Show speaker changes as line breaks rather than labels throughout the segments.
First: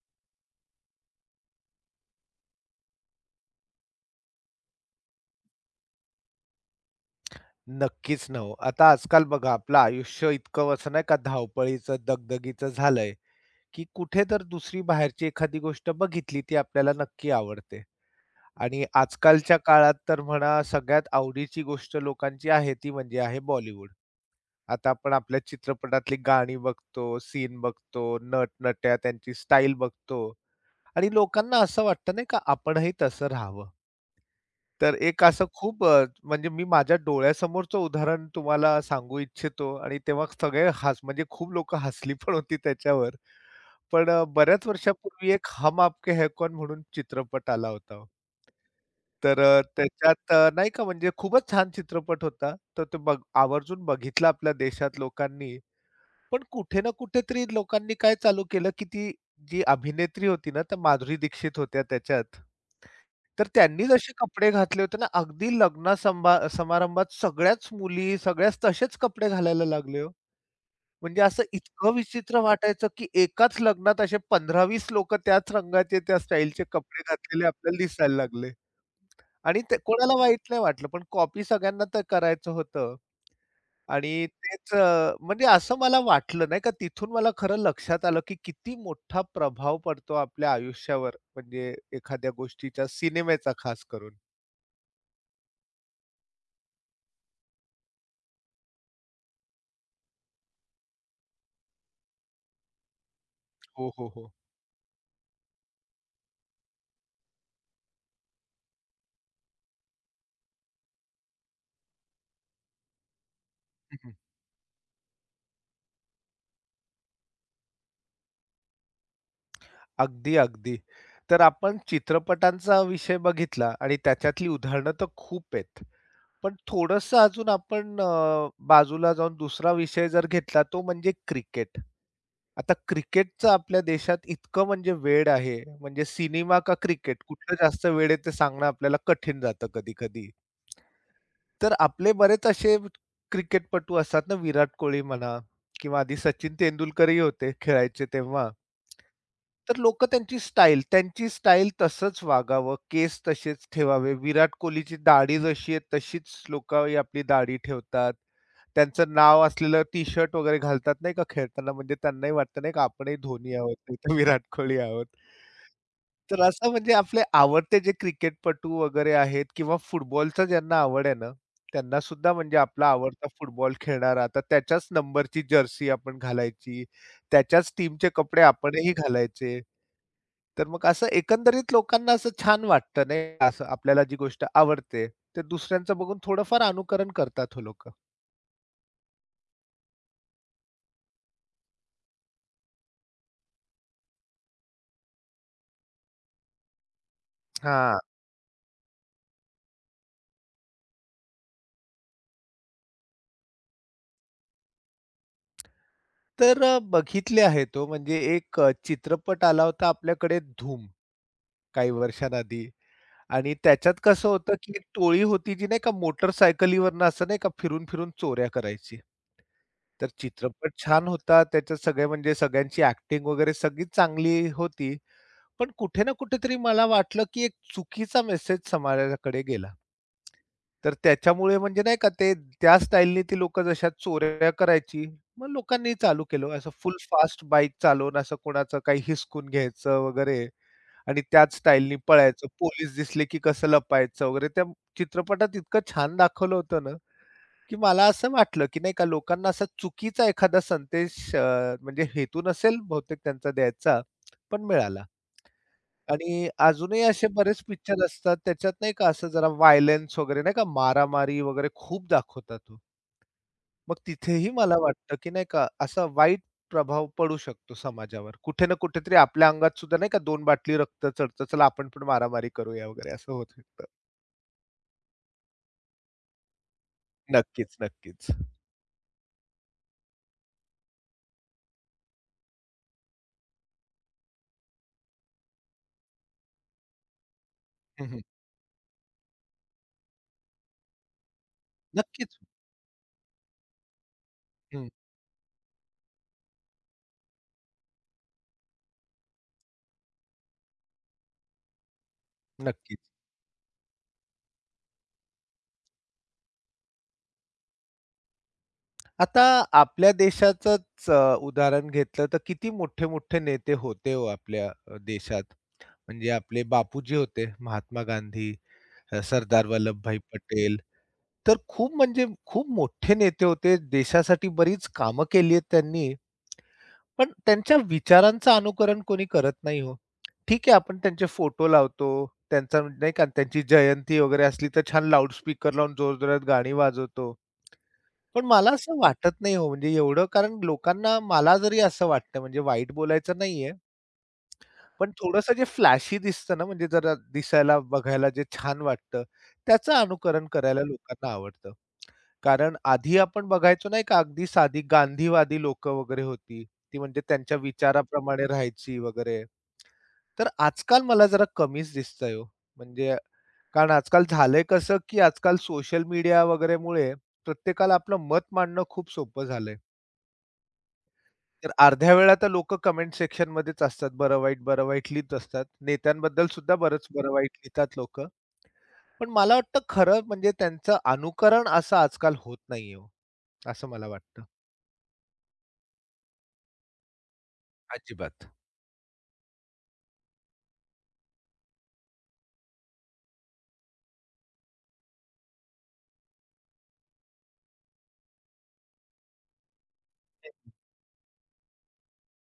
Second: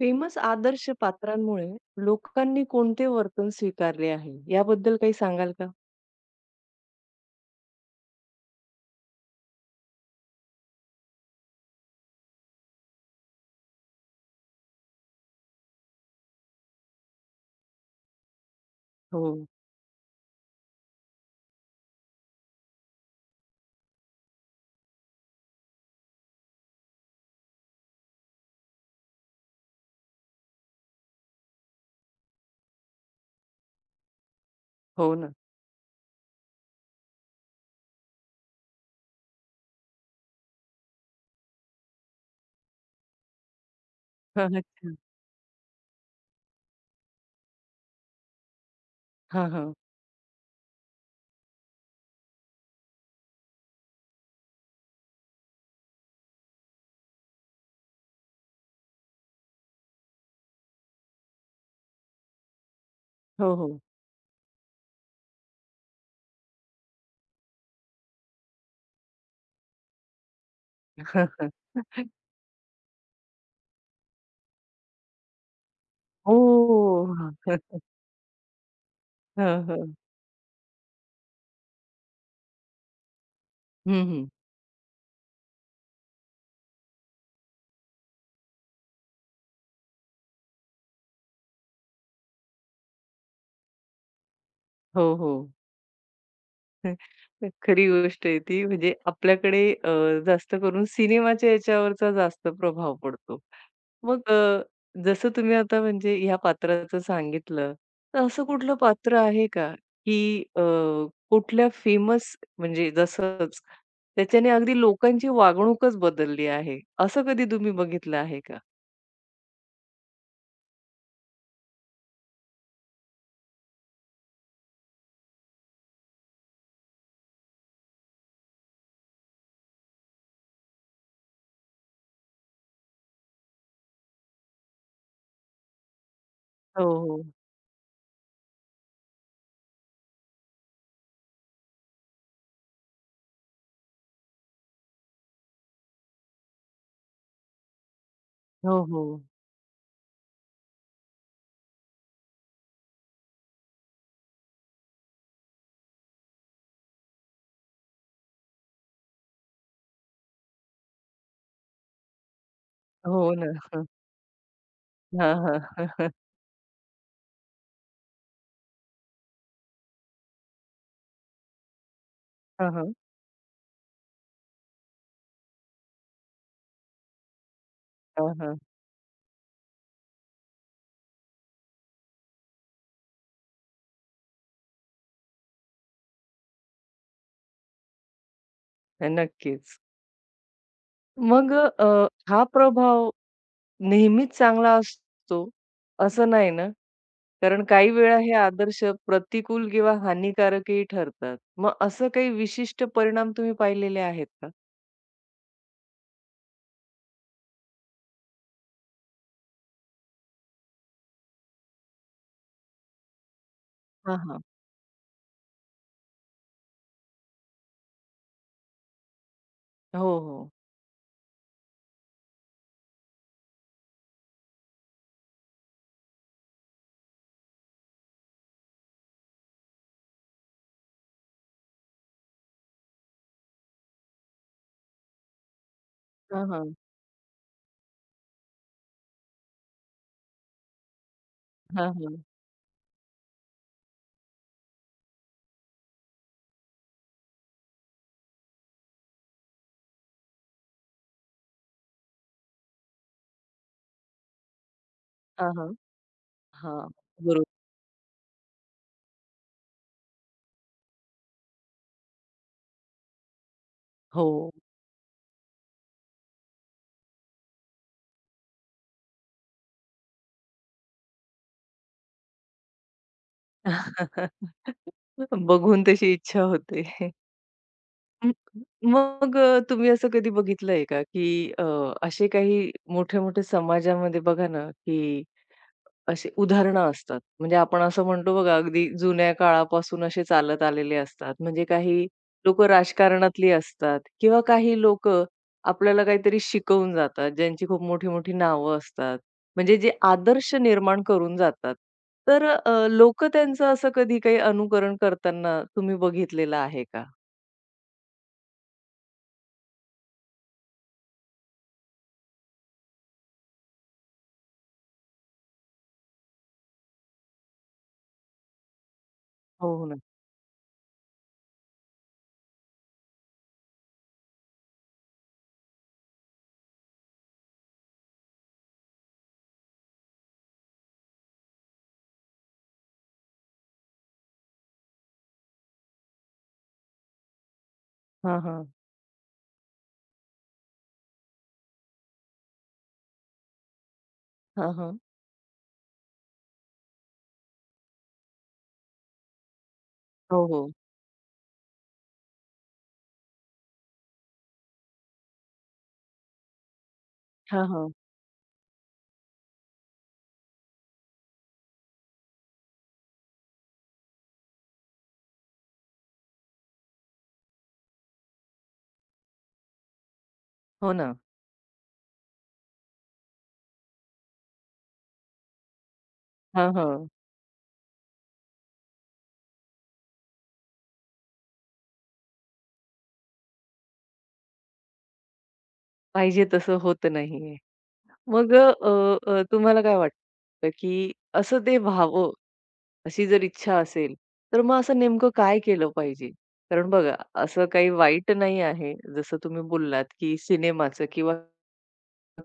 Famous आदर्श पात्रांमुळे लोकांनी कोणते वर्तन स्वीकारले आहे, याबद्दल काही सांगाल का?
नक्कीच ना हो. आता आजकाल बघा आपलं आयुष्य इतकं असं नाही का धावपळीचं, दगदगीचं झालंय, की कुठे तर दुसरी बाहेरची एखादी गोष्ट बघितली ती आपल्याला नक्की आवडते. आणि
हो,
आजकालच्या काळात तर म्हणा सगळ्यात आवडीची गोष्ट लोकांची आहे ती म्हणजे आहे बॉलिवूड. आता आपण आपल्या चित्रपटातली गाणी बघतो, सीन बघतो, नटनट्या त्यांची स्टाईल बघतो आणि लोकांना असं वाटतं नाही का आपणही तसं राहावं. तर
हो
एक
ना.
असं खूप म्हणजे मी माझ्या डोळ्यासमोरचं उदाहरण तुम्हाला सांगू इच्छितो आणि तेव्हा सगळे म्हणजे खूप लोकं हसली पण होती त्याच्यावर. पण
हा,
बऱ्याच
अच्छा.
वर्षापूर्वी एक हम आपके है कौन म्हणून चित्रपट आला होता हो. तर
हां, हां.
त्याच्यात नाही का म्हणजे खूपच छान चित्रपट होता. तर तो बघ आवर्जून बघितला आपल्या देशात लोकांनी. पण कुठे ना कुठेतरी लोकांनी काय चालू केलं, की ती जी अभिनेत्री होती ना, त्या माधुरी दीक्षित होत्या त्याच्यात. तर
हो, हो.
त्यांनी जसे कपडे घातले होते ना, अगदी लग्न संभा समारंभात सगळ्याच मुली, सगळ्याच तसेच कपडे घालायला लागले हो. म्हणजे असं इतकं विचित्र वाटायचं, की एकाच लग्नात असे 15-20 लोकं त्याच रंगाचे, त्या स्टाईलचे कपडे
हो.
घातलेले आपल्याला दिसायला लागले. आणि ते कोणाला वाईट नाही वाटलं, पण कॉपी सगळ्यांना तर करायचं होतं.
हं, हं. हं,
आणि
हं.
तेच म्हणजे असं मला वाटलं नाही का तिथून मला खरं लक्षात आलं, की किती मोठा प्रभाव पडतो आपल्या आयुष्यावर म्हणजे एखाद्या गोष्टीचा, सिनेमेचा खास करून.
हो, हो. खरी गोष्ट आहे ती. म्हणजे आपल्याकडे जास्त करून सिनेमाच्या याच्यावरचा जास्त प्रभाव पडतो.
हो, हो, हो.
मग जसं तुम्ही आता म्हणजे ह्या पात्राचं सांगितलं, तर असं कुठलं पात्र आहे का, की अ, कुठल्या फेमस म्हणजे जसंच
हं,
त्याच्याने अगदी लोकांची वागणूकच बदलली आहे, असं कधी तुम्ही बघितलं आहे का?
अगदी, अगदी. तर आपण चित्रपटांचा विषय बघितला आणि त्याच्यातली उदाहरणं तर खूप आहेत. पण थोडंसं अजून आपण बाजूला जाऊन दुसरा विषय जर घेतला तो म्हणजे क्रिकेट. आता क्रिकेटचं आपल्या देशात इतकं म्हणजे वेड आहे, म्हणजे सिनेमा का
हो,
क्रिकेट
हो.
कुठलं जास्त वेड आहे ते सांगणं आपल्याला कठीण जातं कधी-कधी. तर आपले बरेच असे क्रिकेटपटू असतात ना, विराट कोहली म्हणा किंवा आधी सचिन तेंडुलकरही होते खेळायचे तेव्हा.
हो, हो.
तर लोकं त्यांची स्टाईल तसंच वागावं, केस तसेच ठेवावे. विराट कोहलीची दाढी जशी आहे तशीच लोकं ही आपली दाढी ठेवतात. त्यांचं नाव असलेलं टी-शर्ट वगैरे घालतात नाही का खेळताना, म्हणजे त्यांनाही वाटतं नाही का आपणही
हो ना.
धोनी आहोत,
हं.
नाही तर विराट कोहली आहोत.
हां, हां.
तर असं म्हणजे आपले आवडते जे क्रिकेटपटू वगैरे आहेत किंवा फुटबॉलचं ज्यांना आवड आहे ना, त्यांना सुद्धा म्हणजे
हां, हां. हां,
आपला
हां.
आवडता फुटबॉल खेळणारा आता त्याच्याच नंबरची जर्सी आपण घालायची, त्याच्याच टीमचे कपडे आपणही घालायचे. तर मग असं एकंदरीत लोकांना असं छान वाटतं नाही असं आपल्याला जी गोष्ट आवडते, ते दुसऱ्यांचं बघून थोडंफार अनुकरण करतात हो लोकं.
नक्कीच. मग हा प्रभाव नेहमीच चांगला असतो, असं नाही ना? कारण काही
हां,
वेळा हे आदर्श प्रतिकूल किंवा हानिकारकही ठरतात. मग असं काही विशिष्ट परिणाम तुम्ही पाहिलेले आहेत का?
तर बघितले आहेत हो म्हणजे एक चित्रपट आला होता आपल्याकडे धूम काही वर्षांआधी. आणि त्याच्यात
हां,
कसं
हां.
होतं, की एक टोळी होती जी नाही का मोटरसायकलीवरनं असं नाही का फिरून-फिरून चोऱ्या करायची.
हो,
तर
हो.
चित्रपट छान होता. त्याच्यात सगळे म्हणजे सगळ्यांची ॲक्टिंग वगैरे सगळी चांगली होती. पण कुठे ना कुठेतरी मला वाटलं, की एक चुकीचा मेसेज समाजाकडे गेला. तर त्याच्यामुळे म्हणजे नाही का त्या स्टाईलनी ती लोकं जशा चोऱ्या करायची, मग लोकांनी चालू
हां,
केलं. असं
हां.
फुल फास्ट बाईक चालवून असं कोणाचं काही हिसकून घ्यायचं वगैरे आणि त्याच
हां,
स्टाईलनी
हां.
पळायचं. पोलीस दिसले, की कसं लपायचं वगैरे. त्या चित्रपटात इतकं छान दाखवलं होतं ना, की मला असं वाटलं, की नाही का लोकांना असा चुकीचा एखादा संदेश म्हणजे हेतू नसेल बहुतेक त्यांचा द्यायचा, पण मिळाला.
हां, हां.
आणि
हां,
अजूनही असे
बरोबर.
बरेच पिक्चर असतात त्याच्यात नाही का असं जरा व्हायलन्स वगैरे नाही का मारामारी वगैरे खूप दाखवतात हो. मग
हो.
तिथेही मला वाटतं, की नाही का असा वाईट प्रभाव पडू शकतो समाजावर. कुठे ना कुठेतरी आपल्या अंगात सुद्धा नाही का 2 बाटली रक्त चढतं, चला आपण पण मारामारी करूया वगैरे असं होत शकतं.
बघून तशी इच्छा होते. हं.
नक्कीच, नक्कीच.
मग तुम्ही असं कधी बघितलंय का, की अ, असे काही मोठे-मोठे समाजामध्ये बघा ना, की असे उदाहरणं असतात. म्हणजे आपण असं
हं, हं.
म्हणतो बघा अगदी जुन्या काळापासून असे चालत आलेले असतात. म्हणजे काही
नक्कीच.
लोकं राजकारणातली असतात किंवा काही
हं,
लोकं आपल्याला काहीतरी शिकवून जातात, ज्यांची खूप मोठी-मोठी नावं असतात. म्हणजे जे आदर्श निर्माण करून जातात. तर अ,
नक्कीच.
त्यांचं असं कधी काही अनुकरण करताना तुम्ही बघितलेलं आहे का?
आता आपल्या देशाचंच उदाहरण घेतलं तर किती मोठे-मोठे नेते होते हो आपल्या देशात. म्हणजे आपले बापूजी होते, महात्मा गांधी, सरदार
हो, हो ना.
वल्लभभाई पटेल. तर खूप म्हणजे खूप मोठे नेते होते. देशासाठी बरीच कामं केली आहेत त्यांनी. पण त्यांच्या विचारांचं अनुकरण कोणी करत नाही हो. ठीक आहे, आपण त्यांचे फोटो लावतो. त्यांचा म्हणजे नाही का त्यांची जयंती वगैरे असली तर छान लाउडस्पीकर लावून जोरजोरात गाणी वाजवतो.
हां,
पण
हां.
मला असं वाटत नाही हो, म्हणजे एवढं कारण लोकांना मला जरी असं वाटतं म्हणजे वाईट बोलायचं नाहीये,
हां, हां.
पण थोडंसं जे फ्लॅशी दिसतं ना, म्हणजे जरा दिसायला, बघायला जे छान वाटतं, त्याचं
हो,
अनुकरण
हो.
करायला लोकांना आवडतं. कारण आधी आपण बघायचो नाही का, अगदी साधी गांधीवादी लोकं वगैरे होती. ती म्हणजे त्यांच्या
हां, हां.
विचाराप्रमाणे राहायची वगैरे. तर आजकाल मला जरा कमीच दिसतंय हो. म्हणजे कारण आजकाल झालंय कसं, की आजकाल सोशल मीडिया वगैरेमुळे प्रत्येकाला आपलं मत मांडणं खूप सोपं झालंय.
हो ना.
तर अर्ध्या वेळा तर लोकं कमेंट सेक्शनमध्येच असतात. बरं-वाईट, बरं-वाईट लिहीत असतात. नेत्यांबद्दल
हां,
सुद्धा बरंच
हां.
बरं-वाईट लिहितात लोकं. पण मला वाटतं खरं म्हणजे त्यांचं अनुकरण असं आजकाल होत नाहीये हो, असं मला वाटतं.
पाहिजे तसं होत नाहीये.
अजिबात.
मग अ, तुम्हाला काय वाटतं, की असं ते व्हावं अशी जर इच्छा असेल, तर मग असं नेमकं काय केलं पाहिजे? कारण बघा, असं काही वाईट नाही आहे. जसं तुम्ही बोललात, की सिनेमाचं किंवा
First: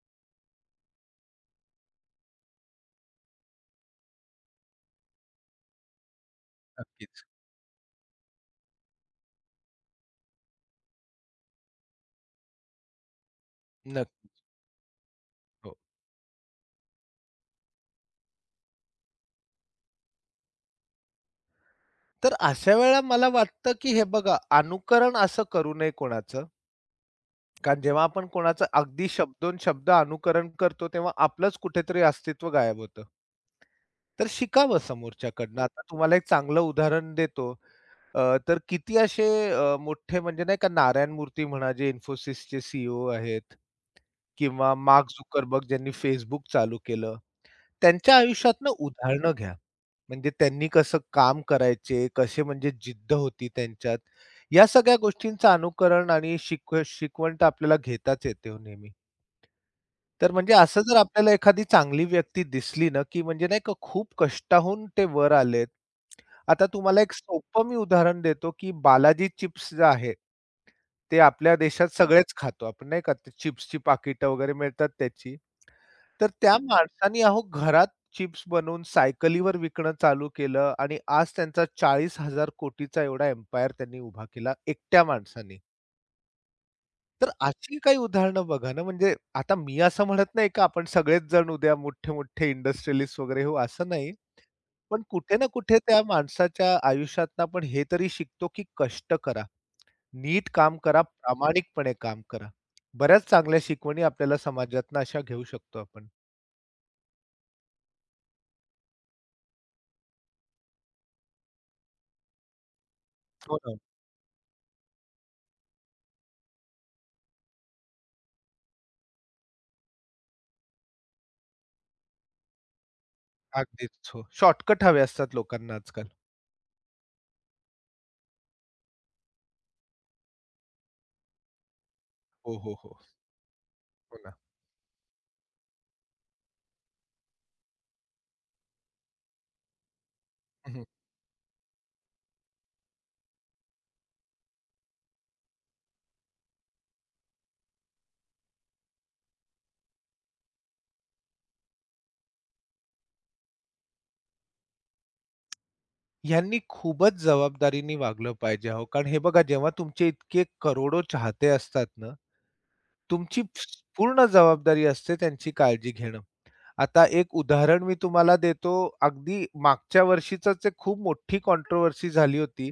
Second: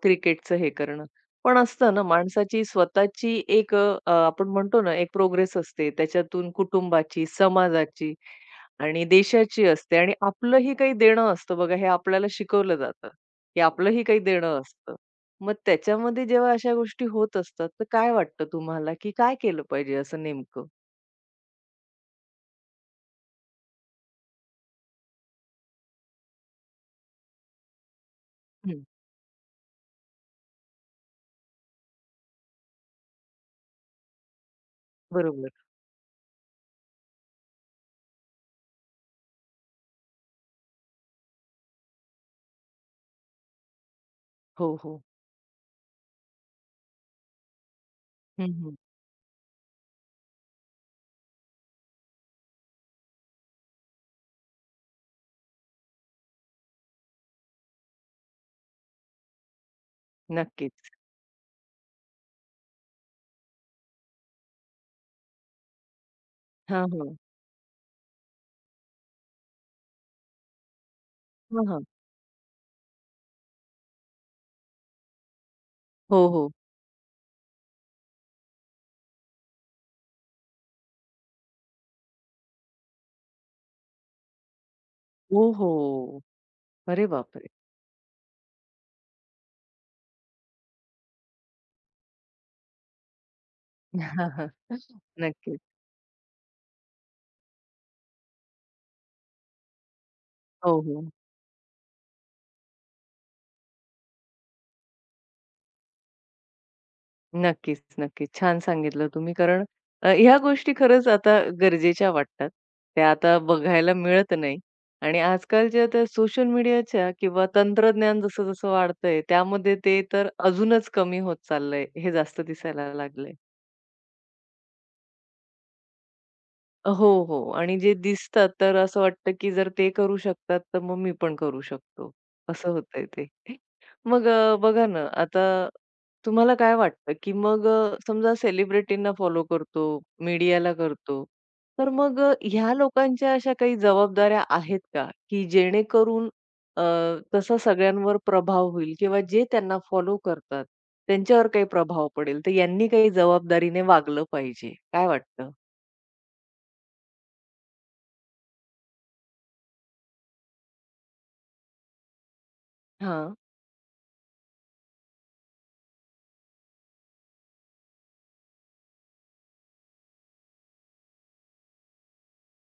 क्रिकेटचं हे करणं. पण असतं ना माणसाची स्वतःची एक आपण म्हणतो ना एक प्रोग्रेस असते. त्याच्यातून
नक्कीच,
कुटुंबाची, समाजाची आणि देशाची असते आणि आपलंही काही देणं असतं बघा हे आपल्याला शिकवलं जातं, की आपलंही काही
नक्कीच.
देणं असतं. मग
हो.
त्याच्यामध्ये जेव्हा अशा गोष्टी होत असतात, तर काय वाटतं तुम्हाला, की काय केलं पाहिजे असं नेमकं?
तर अशा वेळेला मला वाटतं, की हे बघा अनुकरण असं करू नये कोणाचं. कारण जेव्हा आपण कोणाचं
हं,
अगदी शब्दोनशब्द अनुकरण करतो, तेव्हा आपलंच कुठेतरी अस्तित्व गायब होतं. तर शिकावं
बरोबर.
समोरच्याकडनं. आता तुम्हाला एक चांगलं उदाहरण देतो. अ, तर किती असे मोठे म्हणजे नाही का नारायण मूर्ती म्हणा, जे Infosysचे सीईओ आहेत
हो,
किंवा
हो.
मार्क झुकरबर्ग ज्यांनी Facebook चालू केलं. त्यांच्या
हं,
आयुष्यातनं
हं.
उदाहरणं घ्या. म्हणजे त्यांनी कसं काम करायचे, कसे म्हणजे जिद्द होती त्यांच्यात. या सगळ्या गोष्टींचं अनुकरण आणि शिकवण तर आपल्याला घेताच येते हो नेहमी. तर म्हणजे असं
नक्कीच.
जर आपल्याला एखादी चांगली व्यक्ती दिसली ना, की म्हणजे नाही का खूप कष्टाहून ते वर आलेत. आता
हां,
तुम्हाला एक
हां.
सोपं मी उदाहरण देतो, की बालाजी चिप्स जे आहे ते आपल्या
हां, हां.
देशात हां. सगळेच खातो आपण नाही का, ते चिप्सची पाकिटं वगैरे मिळतात त्याची.
हो,
तर
हो.
त्या माणसानी अहो घरात चिप्स बनवून सायकलीवर विकणं चालू केलं आणि आज त्यांचा 40,000 कोटीचा एवढा एम्पायर त्यांनी उभा केला एकट्या माणसाने.
ओहो! अरे
तर
बापरे!
अशी काही उदाहरणं बघा ना, म्हणजे आता मी असं म्हणत नाही का आपण सगळेच जण उद्या मोठे-मोठे इंडस्ट्रियलिस्ट वगैरे होऊ असं नाही. पण कुठे ना
नक्की.
कुठे त्या माणसाच्या आयुष्यातनं आपण हे तरी शिकतो की कष्ट करा. नीट
हो,
काम करा,
हो.
प्रामाणिकपणे काम करा. बऱ्याच चांगल्या शिकवणी आपल्याला समाजातनं अशा घेऊ शकतो आपण.
नक्कीच, नक्कीच. छान सांगितलं तुम्ही कारण ह्या गोष्टी खरंच आता गरजेच्या वाटतात. त्या आता
हो ना.
बघायला मिळत नाही आणि आजकालच्या त्या सोशल मीडियाच्या किंवा तंत्रज्ञान जसं-जसं वाढतंय त्यामध्ये ते तर अजूनच कमी होत चाललंय, हे जास्त दिसायला लागलंय.
अगदीच हो. शॉर्टकट हवे असतात लोकांना आजकाल.
हो, हो. आणि जे दिसतात तर असं वाटतं, की जर ते करू शकतात, तर मग मी पण करू शकतो.
हो,
असं
हो, हो.
होतंय ते.
हो ना.
बघा ना, आता तुम्हाला काय वाटतं, की मग समजा सेलिब्रिटींना फॉलो करतो, मीडियाला
हं, हं.
करतो, तर मग ह्या लोकांच्या अशा काही जबाबदाऱ्या आहेत का, की जेणेकरून अ, तसा सगळ्यांवर प्रभाव होईल किंवा जे त्यांना फॉलो करतात, त्यांच्यावर काही प्रभाव पडेल? तर यांनी काही जबाबदारीने वागलं पाहिजे. काय वाटतं?
ह्यांनी खूपच जबाबदारीने वागलं पाहिजे अहो. कारण हे बघा जेव्हा तुमचे इतके करोडो चाहते असतात ना,
हां.
तुमची पूर्ण जबाबदारी असते त्यांची काळजी घेणं. आता एक उदाहरण मी तुम्हाला देतो. अगदी मागच्या वर्षीचंच एक खूप मोठी कॉन्ट्रोव्हर्सी झाली होती.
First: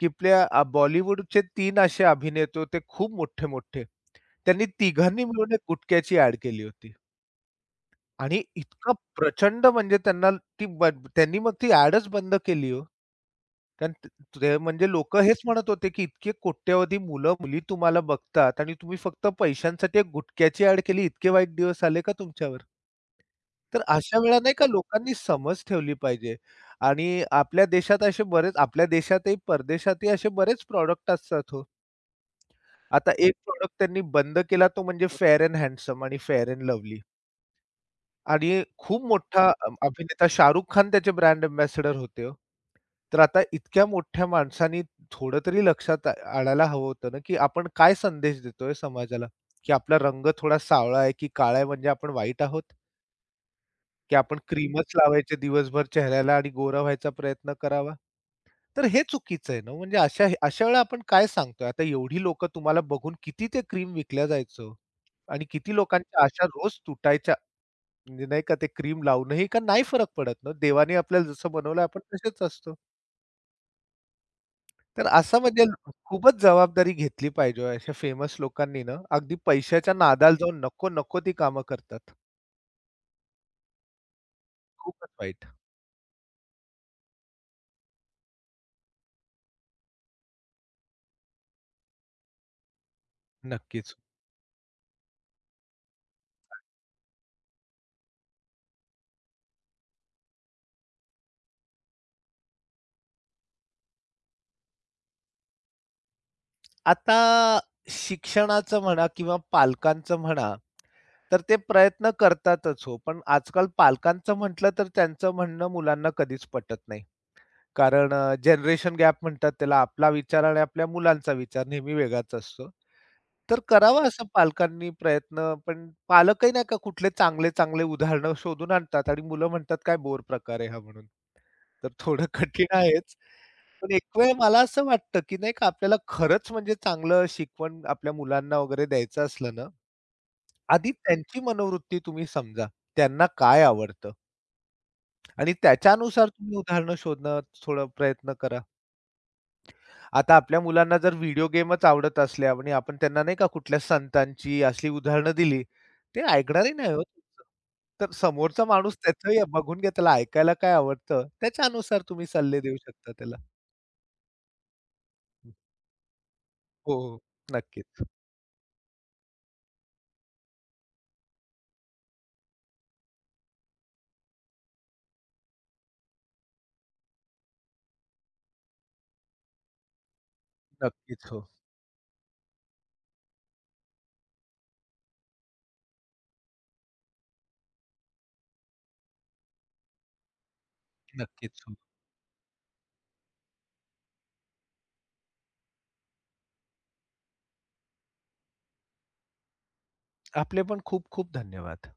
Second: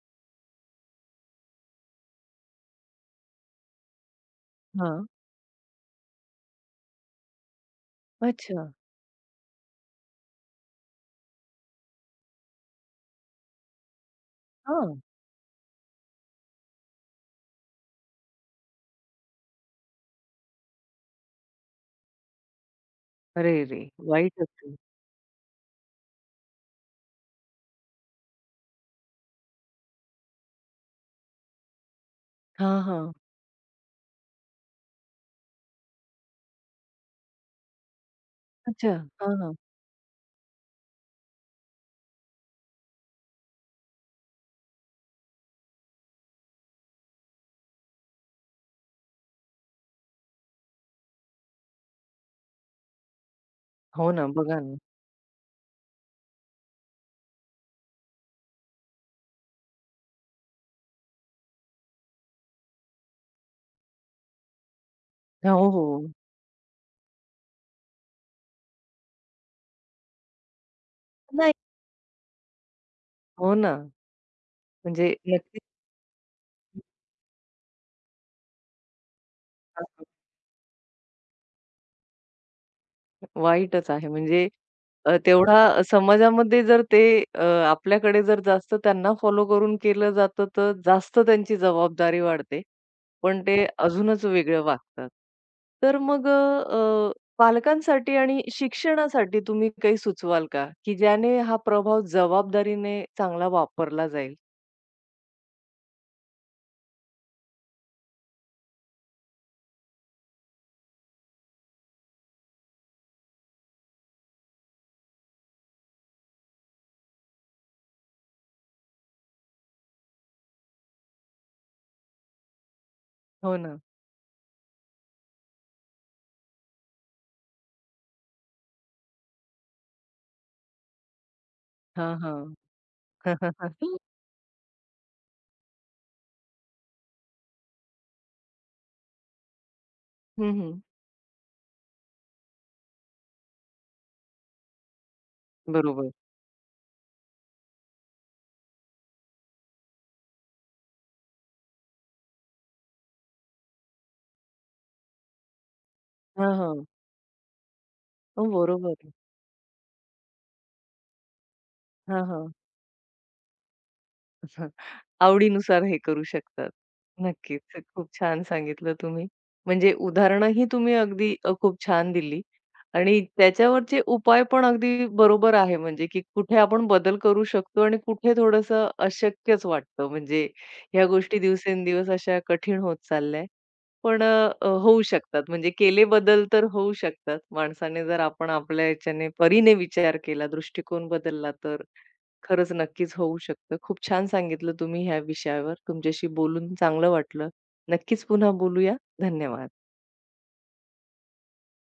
की आपल्या बॉलिवूडचे 3 असे अभिनेते होते खूप मोठे-मोठे. त्यांनी
हां.
तिघांनी मिळून एक गुटख्याची ॲड केली होती आणि
अच्छा.
इतका प्रचंड म्हणजे त्यांना ती ब त्यांनी मग ती ॲडच बंद केली हो. कारण त ते म्हणजे
हां.
लोकं हेच म्हणत होते, की इतके कोट्यवधी मुलं-मुली तुम्हाला बघतात आणि तुम्ही फक्त पैशांसाठी एक गुटख्याची ॲड केली, इतके वाईट दिवस आले का तुमच्यावर?
अरे
तर
रे!
अशा वेळा
वाईट
नाही का
असेल.
लोकांनी समज ठेवली पाहिजे आणि आपल्या देशातही, परदेशातही असे बरेच प्रॉडक्ट असतात हो.
हां,
आता
हां.
एक प्रॉडक्ट त्यांनी बंद केला तो म्हणजे फेअर अँड हँडसम आणि फेअर अँड लव्हली. आणि
अच्छा.
खूप
हां,
मोठा
हां.
अभिनेता शाहरुख खान त्याचे ब्रँड अँबॅसेडर होते हो. तर आता इतक्या मोठ्या माणसानी थोडं तरी लक्षात आ आणायला हवं होतं ना, की आपण काय संदेश देतोय समाजाला, की आपला रंग थोडा सावळा आहे, की काळा आहे म्हणजे आपण वाईट आहोत,
हो
की
ना,
आपण
बघा ना.
क्रीमच लावायचे दिवसभर चेहऱ्याला आणि गोरा व्हायचा प्रयत्न करावा. तर हे चुकीचं आहे ना, हो. म्हणजे अशा अशा वेळेला आपण काय सांगतोय? आता एवढी लोकं तुम्हाला बघून किती ते क्रीम विकल्या जायचं हो आणि
हो,
किती
हो.
लोकांच्या आशा रोज तुटायच्या. म्हणजे नाही का ते क्रीम लावूनही का नाही फरक पडत ना. देवाने आपल्याला जसं
नाही.
बनवलं आपण तसेच असतो.
हो ना.
तर
म्हणजे
असा
नक्कीच
म्हणजे खूपच जबाबदारी घेतली पाहिजे हो अशा फेमस लोकांनी ना. अगदी पैशाच्या नादाला जाऊन नको-नको ती कामं करतात.
वाईटच आहे. म्हणजे
खूपच वाईट.
तेवढा समाजामध्ये जर ते अ, आपल्याकडे जर जास्त त्यांना फॉलो करून केलं जातं, तर जास्त त्यांची जबाबदारी वाढते. पण ते
नक्कीच.
अजूनच वेगळं वागतात. तर मग अ, पालकांसाठी आणि शिक्षणासाठी तुम्ही काही सुचवाल का? की ज्याने हा प्रभाव जबाबदारीने चांगला वापरला जाईल?
आता शिक्षणाचं म्हणा किंवा पालकांचं म्हणा, तर ते प्रयत्न करतातच हो. पण आजकाल पालकांचं म्हटलं तर त्यांचं म्हणणं मुलांना कधीच पटत नाही. कारण जनरेशन गॅप म्हणतात त्याला. आपला विचार आणि आपल्या मुलांचा विचार नेहमी वेगळाच असतो.
हो
तर
ना.
करावा असं पालकांनी प्रयत्न, पण पालकही नाही का कुठले चांगले उदाहरणं शोधून आणतात आणि मुलं म्हणतात, "काय बोर प्रकार आहे हा?" म्हणून. तर
हां,
थोडं
हां.
कठीण आहेच. पण एक वेळ मला असं वाटतं, की नाही का आपल्याला खरंच म्हणजे चांगलं शिकवण आपल्या मुलांना वगैरे द्यायचं असलं ना,
हं, हं.
आधी त्यांची मनोवृत्ती तुम्ही समजा. त्यांना काय आवडतं आणि
बरोबर.
त्याच्यानुसार तुम्ही उदाहरणं शोधणं थोडं प्रयत्न करा. आता आपल्या मुलांना जर व्हिडिओ गेमच आवडत असल्या आणि आपण त्यांना नाही का कुठल्या संतांची असली उदाहरणं दिली, ते
हां,
ऐकणारही
हां.
नाही हो तुमचं. तर
हो,
समोरचा माणूस
बरोबर.
त्याचंही बघून घ्या, त्याला ऐकायला काय आवडतं, त्याच्यानुसार तुम्ही
हां, हां.
सल्ले देऊ शकता त्याला.
हं. आवडीनुसार हे करू शकतात.
हो, हो.
नक्कीच.
नक्कीच.
खूप छान सांगितलं तुम्ही. म्हणजे उदाहरणंही तुम्ही अगदी खूप छान दिली आणि त्याच्यावरचे उपाय पण अगदी बरोबर आहे म्हणजे की कुठे आपण बदल करू शकतो आणि कुठे थोडंसं अशक्यच वाटतं. म्हणजे ह्या
नक्कीच.
गोष्टी
हो.
दिवसेंदिवस अशा कठीण होत चालल्या. पण होऊ शकतात. म्हणजे केले बदल तर होऊ शकतात. माणसाने जर आपण आपल्या ह्याच्याने परीने विचार केला, दृष्टिकोन बदलला
नक्कीच. हो.
तर खरंच नक्कीच होऊ शकतं. खूप छान सांगितलं तुम्ही ह्या विषयावर. तुमच्याशी बोलून चांगलं वाटलं. नक्कीच पुन्हा बोलूया. धन्यवाद.
आपले पण खूप खूप धन्यवाद.